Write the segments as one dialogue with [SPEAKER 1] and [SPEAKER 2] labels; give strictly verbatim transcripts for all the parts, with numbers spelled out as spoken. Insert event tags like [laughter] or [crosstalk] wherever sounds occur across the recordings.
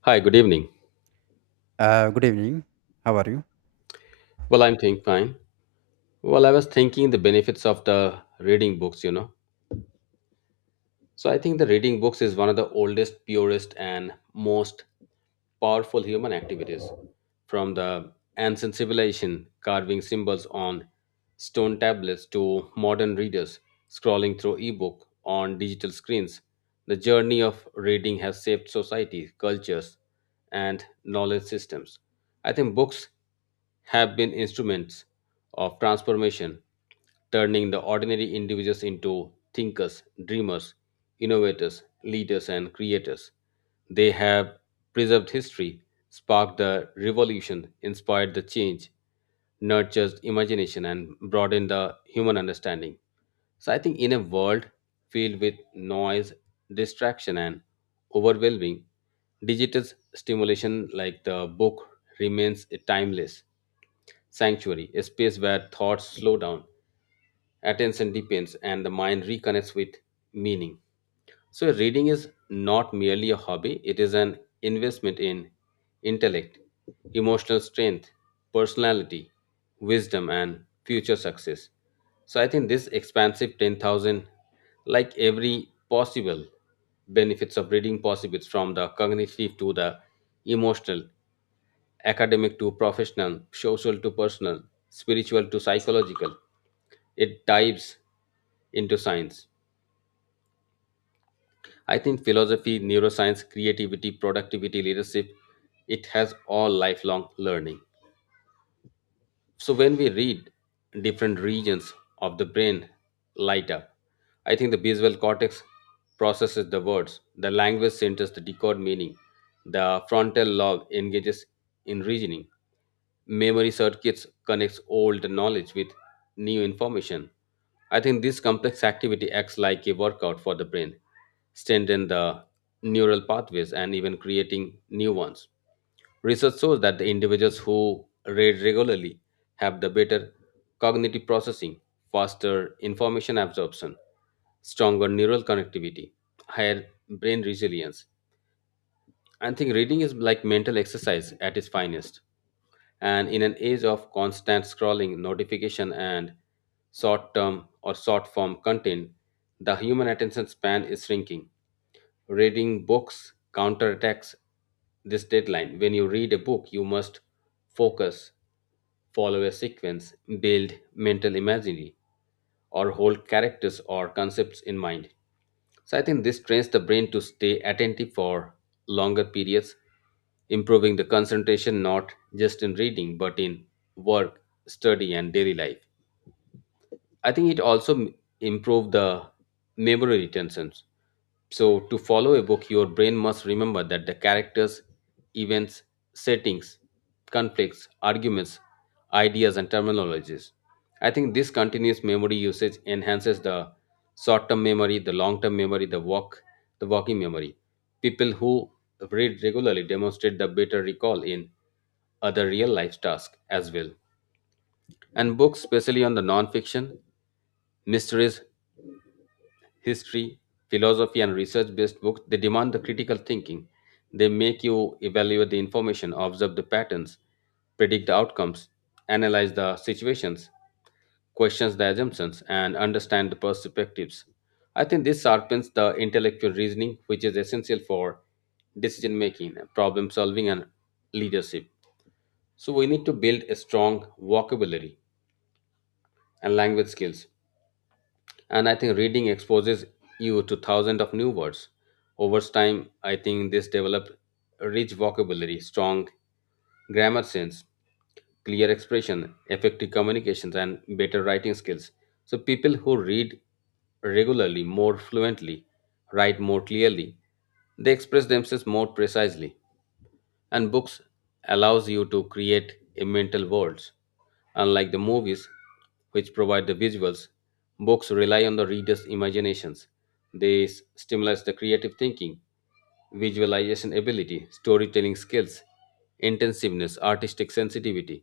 [SPEAKER 1] Hi, good evening.
[SPEAKER 2] Uh, good evening. How are you?
[SPEAKER 1] Well, I'm doing fine. Well, I was thinking the benefits of the reading books, you know. So I think the reading books is one of the oldest, purest, and most powerful human activities. From the ancient civilization carving symbols on stone tablets to modern readers scrolling through ebook on digital screens, the journey of reading has shaped society, cultures, and knowledge systems. I think books have been instruments of transformation turning the ordinary individuals into thinkers, dreamers, innovators, leaders, and creators. They have preserved history, sparked the revolution, inspired the change, nurtured imagination and broadened the human understanding. So I think in a world filled with noise, distraction, and overwhelming, digital stimulation like the book remains timeless. Sanctuary, a space where thoughts slow down, attention deepens, and the mind reconnects with meaning. So, reading is not merely a hobby, it is an investment in intellect, emotional strength, personality, wisdom, and future success. So, I think this expansive ten thousand, like every possible benefits of reading, possibles from the cognitive to the emotional, academic to professional, social to personal, spiritual to psychological. It dives into science. I think philosophy, neuroscience, creativity, productivity, leadership, it has all lifelong learning. So when we read, different regions of the brain light up. I think the visual cortex processes the words, the language centers to decode meaning, the frontal lobe engages in reasoning, memory circuits connects old knowledge with new information. I think this complex activity acts like a workout for the brain, strengthen the neural pathways and even creating new ones. Research shows that the individuals who read regularly have the better cognitive processing, faster information absorption, stronger neural connectivity, higher brain resilience. I think reading is like mental exercise at its finest. And in an age of constant scrolling, notification, and short term or short form content, the human attention span is shrinking reading books counterattacks this deadline. When you read a book, you must focus, follow a sequence, build mental imagery, or hold characters or concepts in mind. So I think this trains the brain to stay attentive for longer periods, improving the concentration not just in reading but in work, study, and daily life. I think it also m- improved the memory retentions. So to follow a book, your brain must remember that the characters, events, settings, conflicts, arguments, ideas, and terminologies. I think this continuous memory usage enhances the short-term memory, the long-term memory, the walk, the walking memory. People who read regularly demonstrate the better recall in other real life tasks as well. And books, especially on the non-fiction, mysteries, history, philosophy, and research based books, they demand the critical thinking. They make you evaluate the information, observe the patterns, predict the outcomes, analyze the situations, questions the assumptions, and understand the perspectives. I think this sharpens the intellectual reasoning, which is essential for decision making, problem solving, and leadership. So, we need to build a strong vocabulary and language skills, and I think reading exposes you to thousands of new words over time. I think this developed a rich vocabulary, strong grammar sense, clear expression, effective communications, and better writing skills. So people who read regularly more fluently, write more clearly, they express themselves more precisely. And books allows you to create a mental worlds. Unlike the movies which provide the visuals, books rely on the reader's imaginations. They s- stimulate the creative thinking, visualization ability, storytelling skills, intensiveness, artistic sensitivity.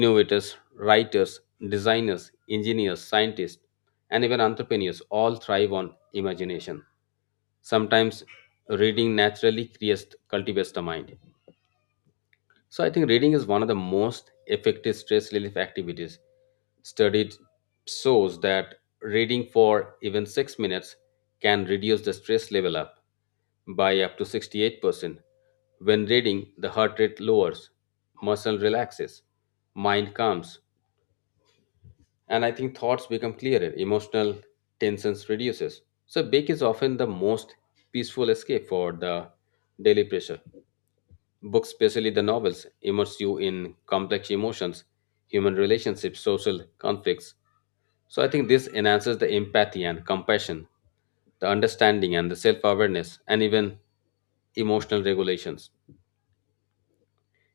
[SPEAKER 1] Innovators, writers, designers, engineers, scientists, and even entrepreneurs all thrive on imagination. Sometimes reading naturally creates, cultivates the mind. So I think reading is one of the most effective stress relief activities. Studied shows that reading for even six minutes can reduce the stress level up by up to sixty-eight percent. When reading, the heart rate lowers, muscle relaxes, mind calms, and I think thoughts become clearer, emotional tensions reduces. So book is often the most peaceful escape for the daily pressure. Books, especially the novels, immerse you in complex emotions, human relationships, social conflicts. So I think this enhances the empathy and compassion, the understanding and the self awareness, and even emotional regulations.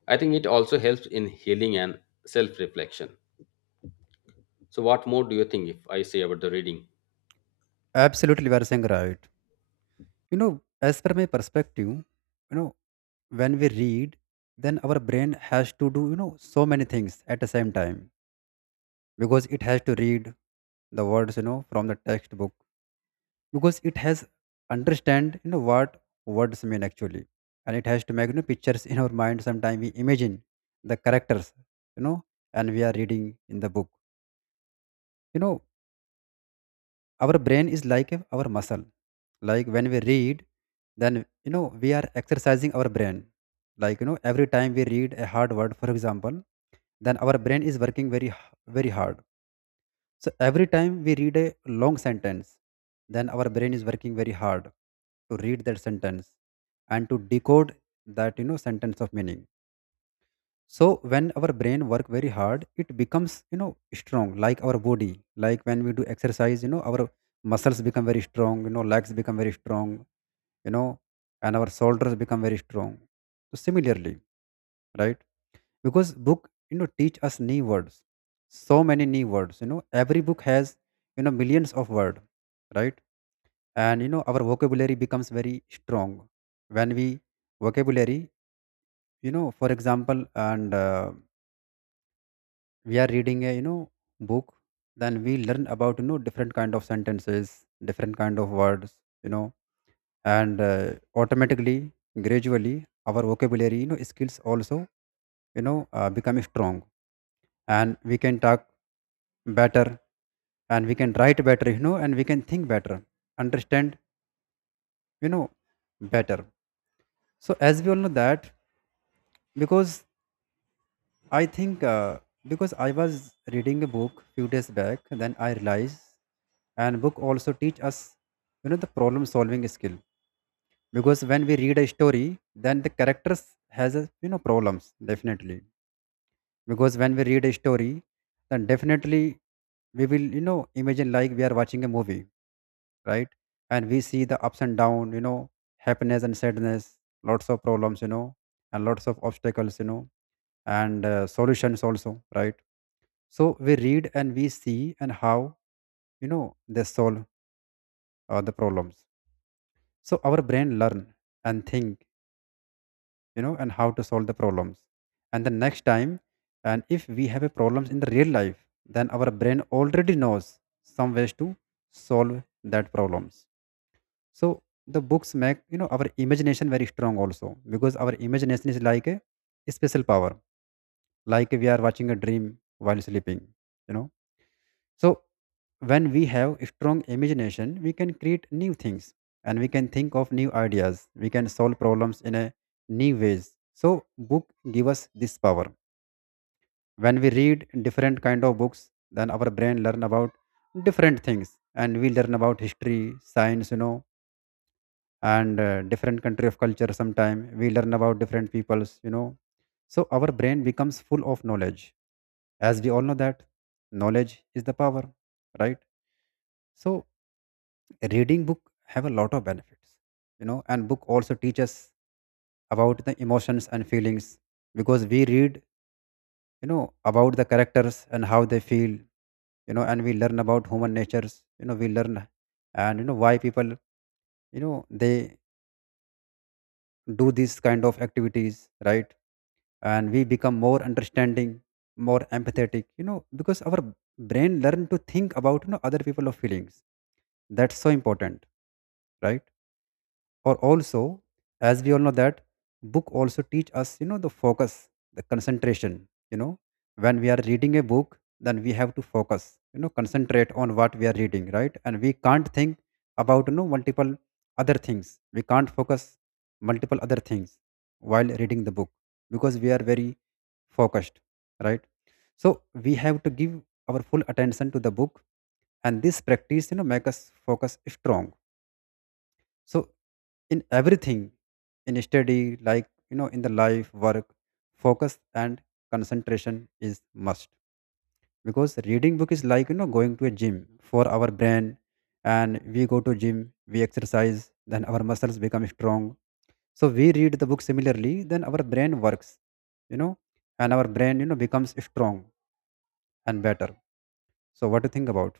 [SPEAKER 1] I think it also helps in healing and self reflection. So, what more do you think if I say about the reading?
[SPEAKER 2] Absolutely, you are saying right. You know, as per my perspective, you know, when we read, then our brain has to do, you know, so many things at the same time because it has to read the words, you know, from the textbook because it has understand, you know, what words mean actually, and it has to make you know pictures in our mind. Sometimes we imagine the characters, you know, and we are reading in the book. You know, our brain is like a- our muscle, like when we read, then you know we are exercising our brain, like you know every time we read a hard word, for example, then our brain is working very h- very hard. So every time we read a long sentence, then our brain is working very hard to read that sentence and to decode that, you know, sentence of meaning. So when our brain work very hard, it becomes, you know, strong like our body, like when we do exercise, you know, our muscles become very strong, you know, legs become very strong, you know, and our shoulders become very strong. So similarly, right, because book, you know, teach us new words, so many new words, you know, every book has, you know, millions of word, right? And you know our vocabulary becomes very strong when we vocabulary, you know, for example, and uh, we are reading a, you know, book, then we learn about, you know, different kind of sentences, different kind of words, you know, and uh, automatically, gradually our vocabulary, you know, skills also, you know, uh, become strong, and we can talk better, and we can write better, you know, and we can think better, understand, you know, better. So as we all know that, because I think, uh, because I was reading a book few days back, then I realized, and book also teach us, you know, the problem solving skill. Because when we read a story, then the characters has a, you know, problems definitely. Because when we read a story, then definitely we will, you know, imagine like we are watching a movie, right? And we see the ups and down, you know, happiness and sadness, lots of problems, you know, and lots of obstacles, you know, and uh, solutions also, right? So we read and we see and how, you know, they solve uh, the problems. So our brain learn and think, you know, and how to solve the problems. And the next time, and if we have a problems in the real life, then our brain already knows some ways to solve that problems. So the books make, you know, our imagination very strong also, because our imagination is like a special power, like we are watching a dream while sleeping, you know. So, when we have strong imagination, we can create new things and we can think of new ideas. We can solve problems in a new ways. So, book give us this power. When we read different kind of books, then our brain learn about different things and we learn about history, science, you know, and uh, different country of culture sometime. We learn about different peoples, you know. So, our brain becomes full of knowledge. As we all know that knowledge is the power, right? So reading book have a lot of benefits, you know, and book also teach us about the emotions and feelings, because we read, you know, about the characters and how they feel, you know, and we learn about human natures, you know, we learn and you know why people, you know, they do these kind of activities, right? And we become more understanding, more empathetic, you know, because our brain learn to think about, you know, other people of feelings. That's so important, right? Or also, as we all know that book also teach us, you know, the focus, the concentration, you know, when we are reading a book, then we have to focus, you know, concentrate on what we are reading, right? And we can't think about, you know, multiple other things, we can't focus multiple other things while reading the book, because we are very focused, right? So we have to give our full attention to the book, and this practice, you know, make us focus strong. So in everything, in study, like you know, in the life work, focus and concentration is must, because reading book is like, you know, going to a gym for our brain. And we go to gym, we exercise, then our muscles become strong. So we read the book similarly, then our brain works, you know, and our brain, you know, becomes strong and better. So what do you think about?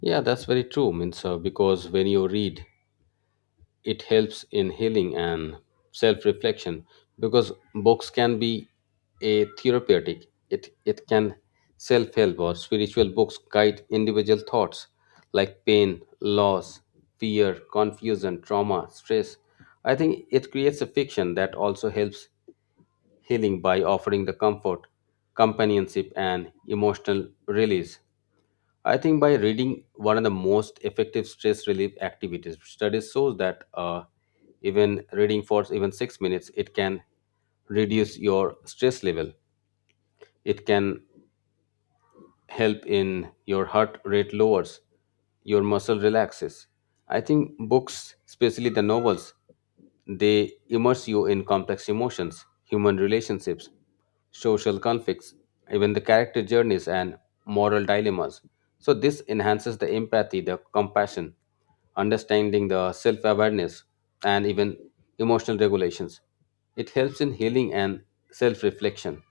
[SPEAKER 1] Yeah, that's very true. Means uh, because when you read, it helps in healing and self reflection because books can be a therapeutic. It it can self help, or spiritual books guide individual thoughts like pain, loss, fear, confusion, trauma, stress. I think it creates a fiction that also helps healing by offering the comfort, companionship, and emotional release. I think by reading one of the most effective stress relief activities. Studies shows that uh, even reading for even six minutes, it can reduce your stress level. It can help in your heart rate lowers, your muscle relaxes. I think books, especially the novels, they immerse you in complex emotions, human relationships, social conflicts, even the character journeys and moral dilemmas. So, this enhances the empathy, the compassion, understanding the self awareness, and even emotional regulations. It helps in healing and self reflection,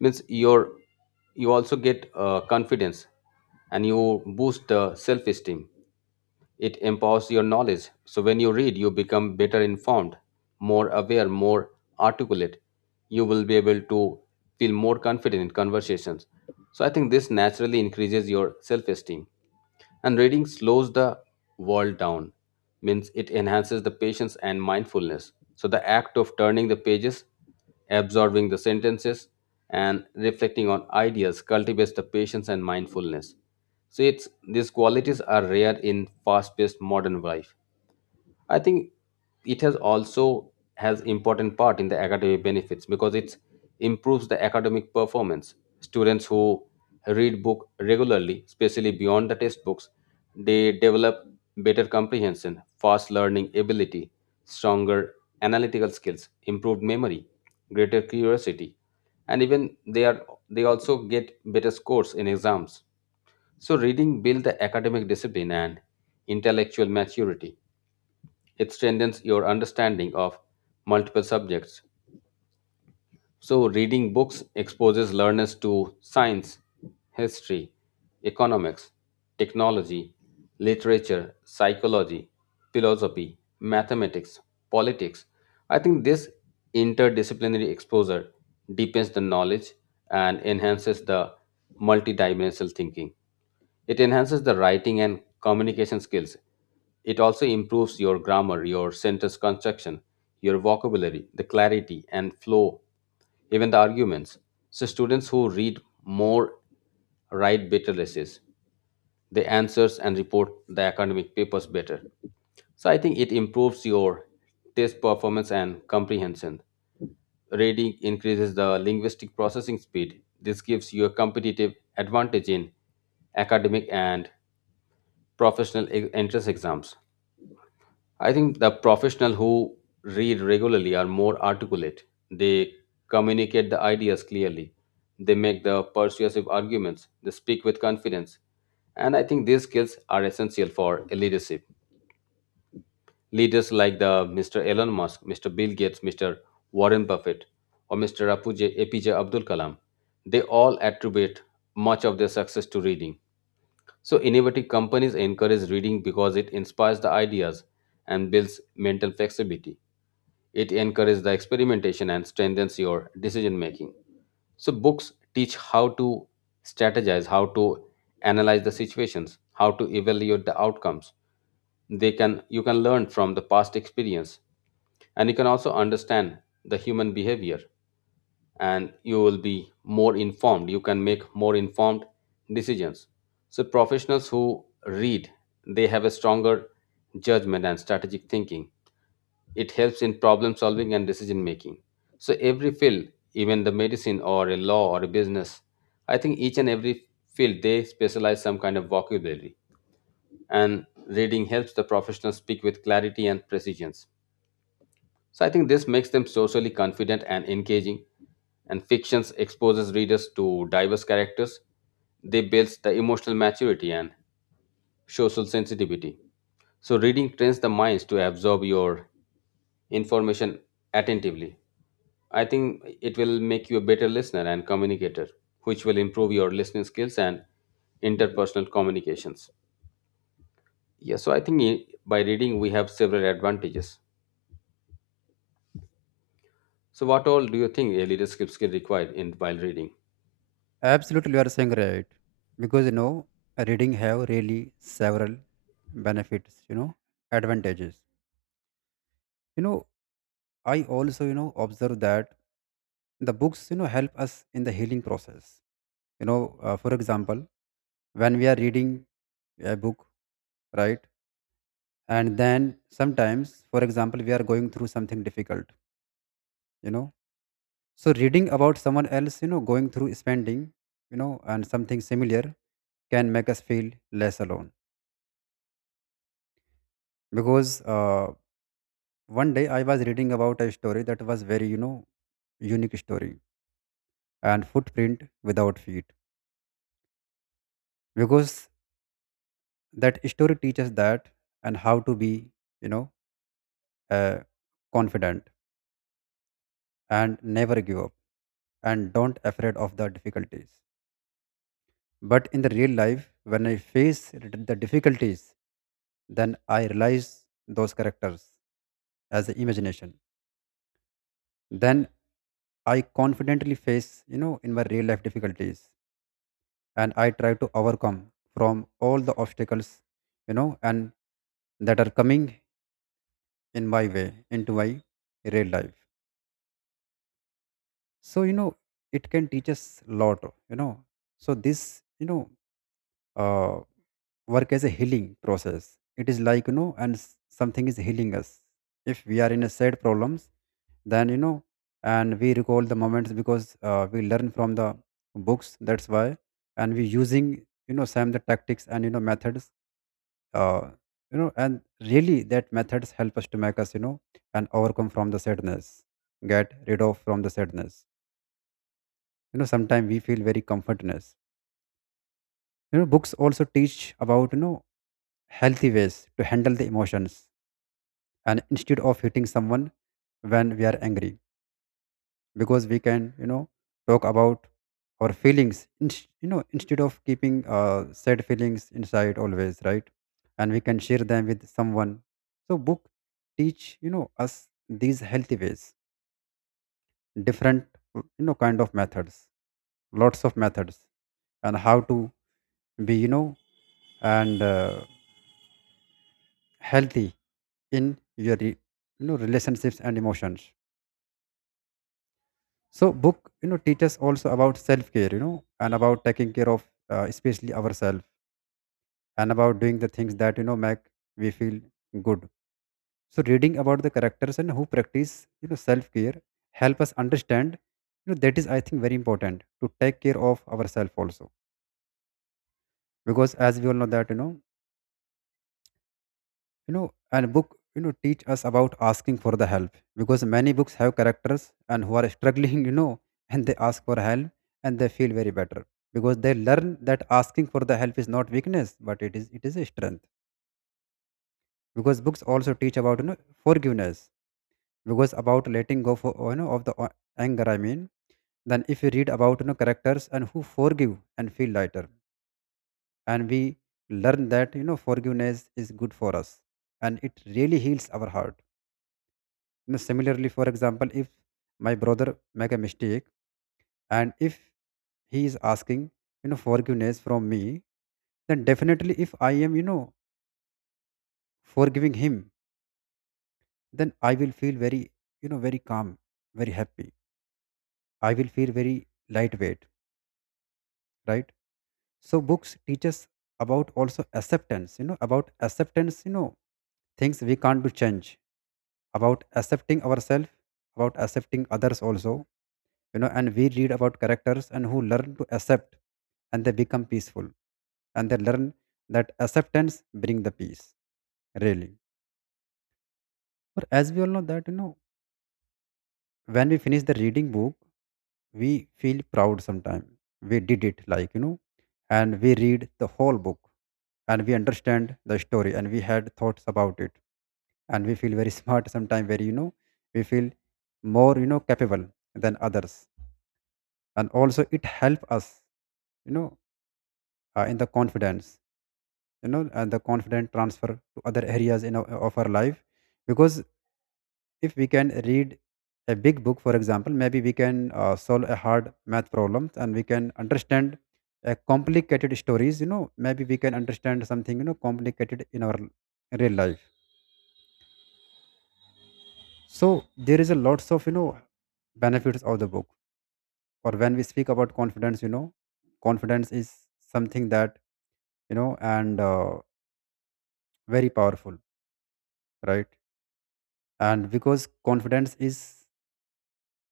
[SPEAKER 1] means your, you also get uh, confidence and you boost uh, self esteem. It empowers your knowledge. So when you read, you become better informed, more aware, more articulate. You will be able to feel more confident in conversations. So I think this naturally increases your self esteem. And reading slows the world down, means it enhances the patience and mindfulness. So the act of turning the pages, absorbing the sentences, and reflecting on ideas cultivates the patience and mindfulness. So it's these qualities are rare in fast-paced modern life. I think it has also has important part in the academic benefits because it improves the academic performance. Students who read book regularly, especially beyond the textbooks, they develop better comprehension, fast learning ability, stronger analytical skills, improved memory, greater curiosity, and even they are, they also get better scores in exams. So, reading builds the academic discipline and intellectual maturity. It strengthens your understanding of multiple subjects. So, reading books exposes learners to science, history, economics, technology, literature, psychology, philosophy, mathematics, politics. I think this interdisciplinary exposure deepens the knowledge and enhances the multidimensional thinking. It enhances the writing and communication skills. It also improves your grammar, your sentence construction, your vocabulary, the clarity and flow, even the arguments. So students who read more write better essays. They answers and report the academic papers better. So I think it improves your test performance and comprehension. Reading increases the linguistic processing speed. This gives you a competitive advantage in academic and professional e- entrance exams. I think the professional who read regularly are more articulate. They communicate the ideas clearly. They make the persuasive arguments. They speak with confidence. And I think these skills are essential for leadership. Leaders like the mister Elon Musk, mister Bill Gates, mister Warren Buffett, or mister Apuj- A P J Abdul Kalam, they all attribute much of their success to reading. So, innovative companies encourage reading because it inspires the ideas and builds mental flexibility. It encourages the experimentation and strengthens your decision making. So, books teach how to strategize, how to analyze the situations, how to evaluate the outcomes. They can, you can learn from the past experience, and you can also understand the human behavior, and you will be more informed, you can make more informed decisions. So professionals who read, they have a stronger judgment and strategic thinking. It helps in problem solving and decision making. So every field, even the medicine or a law or a business, I think each and every field they specialize some kind of vocabulary, and reading helps the professional speak with clarity and precision. So I think this makes them socially confident and engaging. And fictions exposes readers to diverse characters. They builds the emotional maturity and social sensitivity. So reading trains the minds to absorb your information attentively. I think it will make you a better listener and communicator, which will improve your listening skills and interpersonal communications. Yeah, so I think i- by reading we have several advantages. So what all do you think a leadership skill required in while reading?
[SPEAKER 2] Absolutely, you are saying right. Because you know, reading have really several benefits. You know, advantages. You know, I also you know observe that the books, you know, help us in the healing process. You know, uh, for example, when we are reading a book, right, and then sometimes, for example, we are going through something difficult. You know, so reading about someone else, you know, going through spending, you know, and something similar can make us feel less alone, because uh, one day I was reading about a story that was very, you know, unique story, and footprint without feet, because that story teaches that and how to be, you know, uh, confident and never give up and don't afraid of the difficulties. But in the real life, when I face the difficulties, then I realize those characters as the imagination. Then I confidently face, you know, in my real life difficulties, and I try to overcome from all the obstacles, you know, and that are coming in my way into my real life. So, you know, it can teach us a lot, you know. So this, you know, uh work as a healing process. It is like, you know, and s- something is healing us. If we are in a sad problems, then, you know, and we recall the moments because uh, we learn from the books. That's why. And we using, you know, some the tactics and, you know, methods, uh, you know, and really that methods help us to make us, you know, and overcome from the sadness, get rid of from the sadness. You know, sometimes we feel very comfortness. You know, books also teach about, you know, healthy ways to handle the emotions, and instead of hitting someone when we are angry, because we can, you know, talk about our feelings, inst- you know, instead of keeping uh, sad feelings inside always, right? And we can share them with someone. So book teach, you know, us these healthy ways, different, you know, kind of methods, lots of methods, and how to be, you know, and uh, healthy in your re- you know, relationships and emotions. So book, you know, teach us also about self-care, you know, and about taking care of uh, especially ourselves, and about doing the things that, you know, make we feel good. So reading about the characters and who practice, you know, self-care help us understand, you know, that is, I think, very important to take care of ourselves also. Because as we all know that, you know, you know, and book you know teach us about asking for the help, because many books have characters and who are [laughs] struggling, you know, and they ask for help and they feel very better, because they learn that asking for the help is not weakness, but it is, it is a strength. Because books also teach about, you know, forgiveness, because about letting go for, you know, of the o- anger, I mean, then if you read about, you know, characters and who forgive and feel lighter, and we learn that, you know, forgiveness is good for us, and it really heals our heart. Now, similarly, for example, if my brother make a mistake, and if he is asking, you know, forgiveness from me, then definitely if I am, you know, forgiving him, then I will feel very, you know, very calm, very happy. I will feel very lightweight, right? So books teach us about also acceptance, you know, about acceptance, you know, things we can't do change, about accepting ourselves, about accepting others also. You know and we read about characters and who learn to accept, and they become peaceful, and they learn that acceptance bring the peace, really. But as we all know that, you know when we finish the reading book, we feel proud sometime. We did it, like, you know and we read the whole book, and we understand the story and we had thoughts about it, and we feel very [laughs] smart sometimes, very, you know we feel more, you know capable than others. And also it help us, you know uh, in the confidence, you know and the confident transfer to other areas in our, of our life. Because if we can read a big book for example, maybe we can uh, solve a hard math problem, and we can understand uh, complicated stories, you know maybe we can understand something, you know complicated in our real life. So there is a lots of, you know benefits of the book. Or when we speak about confidence, you know confidence is something that, you know and uh, very powerful, right? And because confidence is,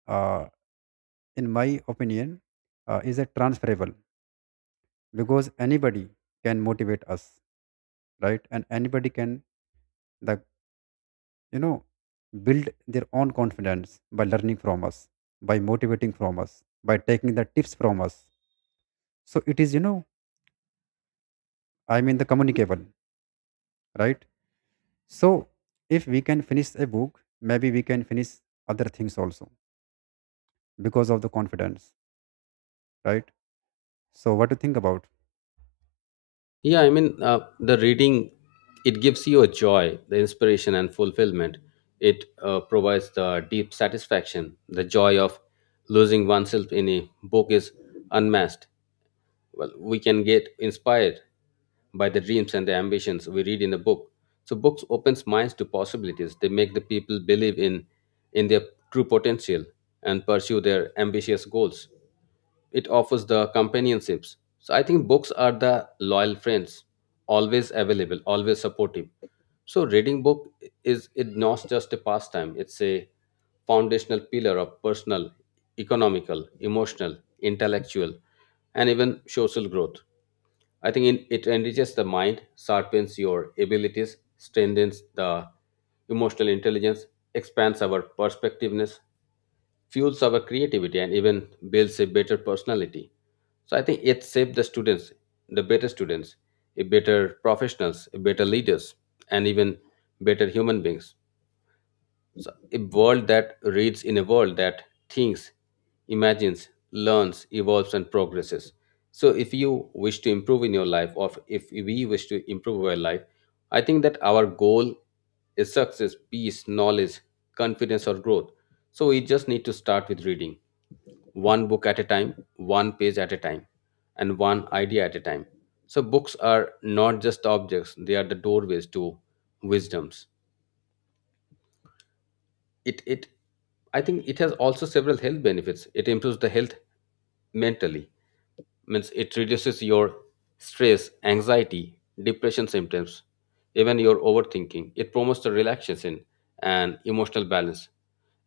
[SPEAKER 2] uh, in my opinion, uh, is a transferable, because anybody can motivate us, right? And anybody can, the you know build their own confidence by learning from us, by motivating from us, by taking the tips from us. So it is, you know I mean, the communicable, right? So if we can finish a book, maybe we can finish other things also, because of the confidence, right? So what do you think about?
[SPEAKER 1] Yeah, I mean, uh, the reading, it gives you a joy, the inspiration and fulfillment. It uh, provides the deep satisfaction. The joy of losing oneself in a book is unmatched. Well, we can get inspired by the dreams and the ambitions we read in the book. So books opens minds to possibilities, they make the people believe in in their true potential and pursue their ambitious goals. It offers the companionships. So I think books are the loyal friends, always available, always supportive. So reading book is, it not just a pastime, it's a foundational pillar of personal, economical, emotional, intellectual, and even social growth. I think in, it enriches the mind, sharpens your abilities, strengthens the emotional intelligence, expands our perspectiveness, fuels our creativity, and even builds a better personality. So I think it shapes the students, the better students, a better professionals, a better leaders, and even better human beings. So a world that reads in a world that thinks, imagines, learns, evolves, and progresses. So, if you wish to improve in your life, or if we wish to improve our life, I think that our goal is success, peace, knowledge, confidence, or growth. So, we just need to start with reading one book at a time, one page at a time, and one idea at a time. So, books are not just objects, they are the doorways to wisdoms. It it I think it has also several health benefits. It improves the health mentally, means it reduces your stress, anxiety, depression symptoms, even your overthinking. It promotes the relaxation and emotional balance.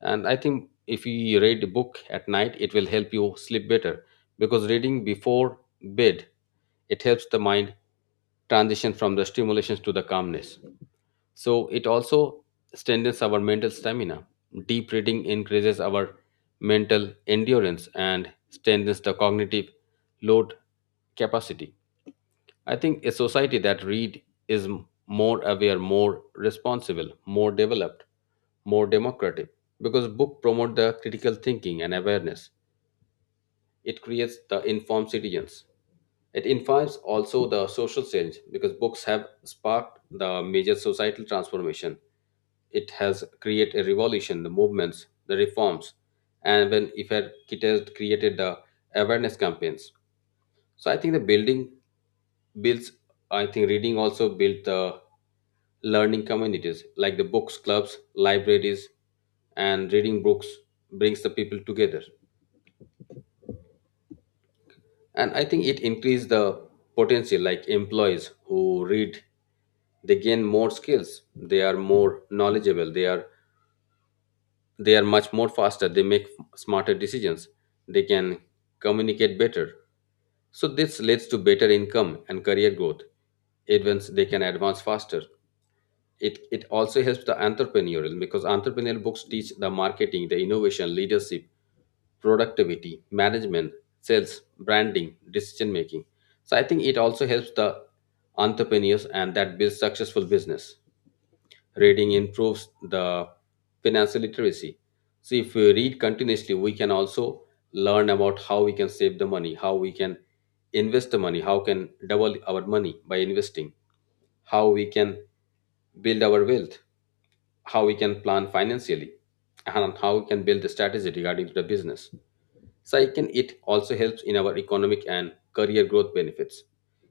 [SPEAKER 1] And I think if you read a book at night, it will help you sleep better, because reading before bed, it helps the mind transition from the stimulations to the calmness. So it also strengthens our mental stamina. Deep reading increases our mental endurance and strengthens the cognitive load capacity. I think a society that read is m- more aware, more responsible, more developed, more democratic, because book promote the critical thinking and awareness. It creates the informed citizens. It invites also the social change, because books have sparked the major societal transformation. It has created a revolution, the movements, the reforms, and when if had- it has created the awareness campaigns. So I think the building builds. I think reading also built the learning communities like the books clubs, libraries, and reading books brings the people together. And I think it increase the potential, like employees who read, they gain more skills, they are more knowledgeable, they are they are much more faster, they make smarter decisions, they can communicate better. So this leads to better income and career growth. Advance They can advance faster. It it also helps the entrepreneurial, because entrepreneurial books teach the marketing, the innovation, leadership, productivity, management, sales, branding, decision making. So I think it also helps the entrepreneurs, and that builds successful business. Reading improves the financial literacy. So if we read continuously, we can also learn about how we can save the money, how we can invest the money, how can double our money by investing, how we can build our wealth, how we can plan financially, and how we can build the strategy regarding to the business. Second, it also helps in our economic and career growth benefits.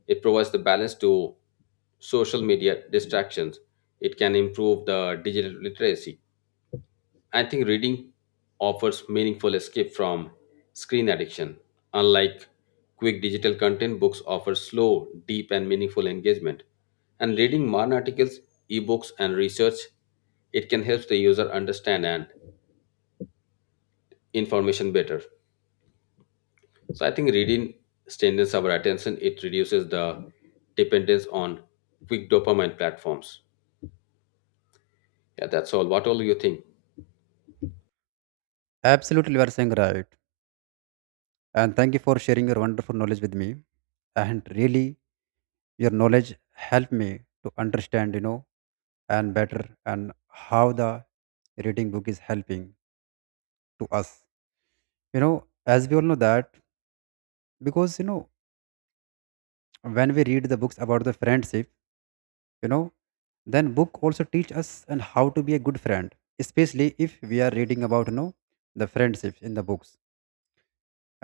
[SPEAKER 1] It provides the balance to social media distractions. It can improve the digital literacy. I think reading offers meaningful escape from screen addiction. Unlike quick digital content, books offer slow, deep, and meaningful engagement. And reading modern articles, ebooks, and research, it can help the user understand and information better. So I think reading strengthens our attention. It reduces the dependence on quick dopamine platforms. Yeah, that's all. What all you think?
[SPEAKER 2] Absolutely, you are saying right, and thank you for sharing your wonderful knowledge with me. And really, your knowledge helped me to understand, you know and better, and how the reading book is helping to us. you know as we all know that, because, you know when we read the books about the friendship, you know then book also teach us and how to be a good friend, especially if we are reading about, you know the friendship in the books.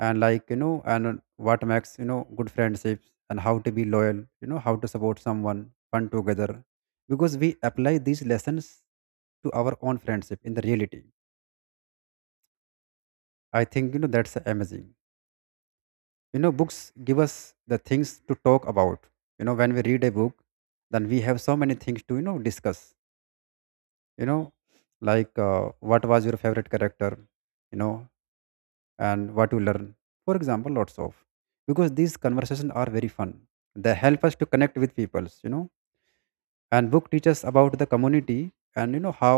[SPEAKER 2] And like, you know and what makes, you know good friendships, and how to be loyal, you know how to support someone, fun together. Because we apply these lessons to our own friendship in the reality. I think, you know that's amazing. You know books give us the things to talk about. You know when we read a book, then we have so many things to, you know discuss. you know like, uh, what was your favorite character, you know and what you learn, for example, lots of. Because these conversations are very fun, they help us to connect with peoples, you know and book teaches about the community, and you know how,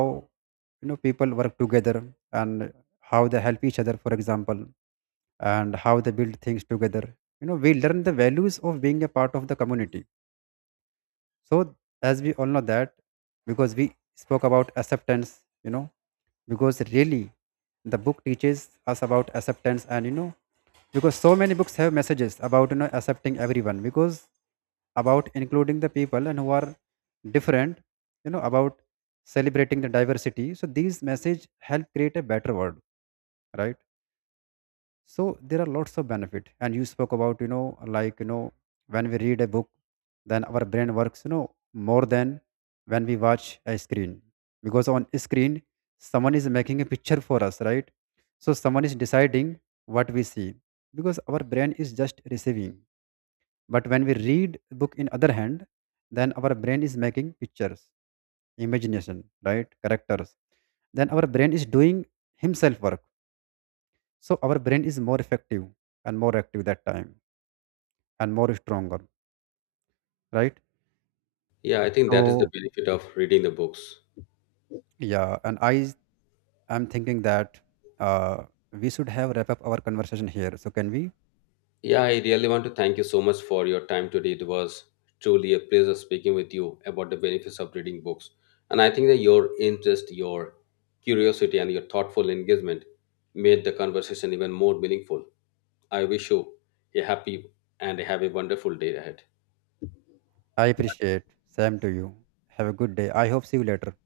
[SPEAKER 2] you know people work together, and how they help each other for example, and how they build things together. You know we learn the values of being a part of the community. So as we all know that, because we spoke about acceptance, you know because really the book teaches us about acceptance. And you know because so many books have messages about, you know accepting everyone, because about including the people and who are different. You know about celebrating the diversity, so these message help create a better world, right? So there are lots of benefit. And you spoke about, you know like, you know when we read a book, then our brain works, you know more than when we watch a screen. Because on screen, someone is making a picture for us, right? So someone is deciding what we see, because our brain is just receiving. But when we read a book in other hand, then our brain is making pictures, imagination, right? Characters. Then our brain is doing himself work. So our brain is more effective and more active that time, and more stronger, right?
[SPEAKER 1] Yeah, I think that is the
[SPEAKER 2] So,
[SPEAKER 1] benefit of reading the books.
[SPEAKER 2] yeah, and i i'm thinking that uh, we should have wrap up our conversation here, so can we?
[SPEAKER 1] Yeah, I really want to thank you so much for your time today. It was truly a pleasure speaking with you about the benefits of reading books. And I think that your interest, your curiosity, and your thoughtful engagement made the conversation even more meaningful. I wish you a happy and have a wonderful day ahead.
[SPEAKER 2] I appreciate, same to you. Have a good day, I hope see you later.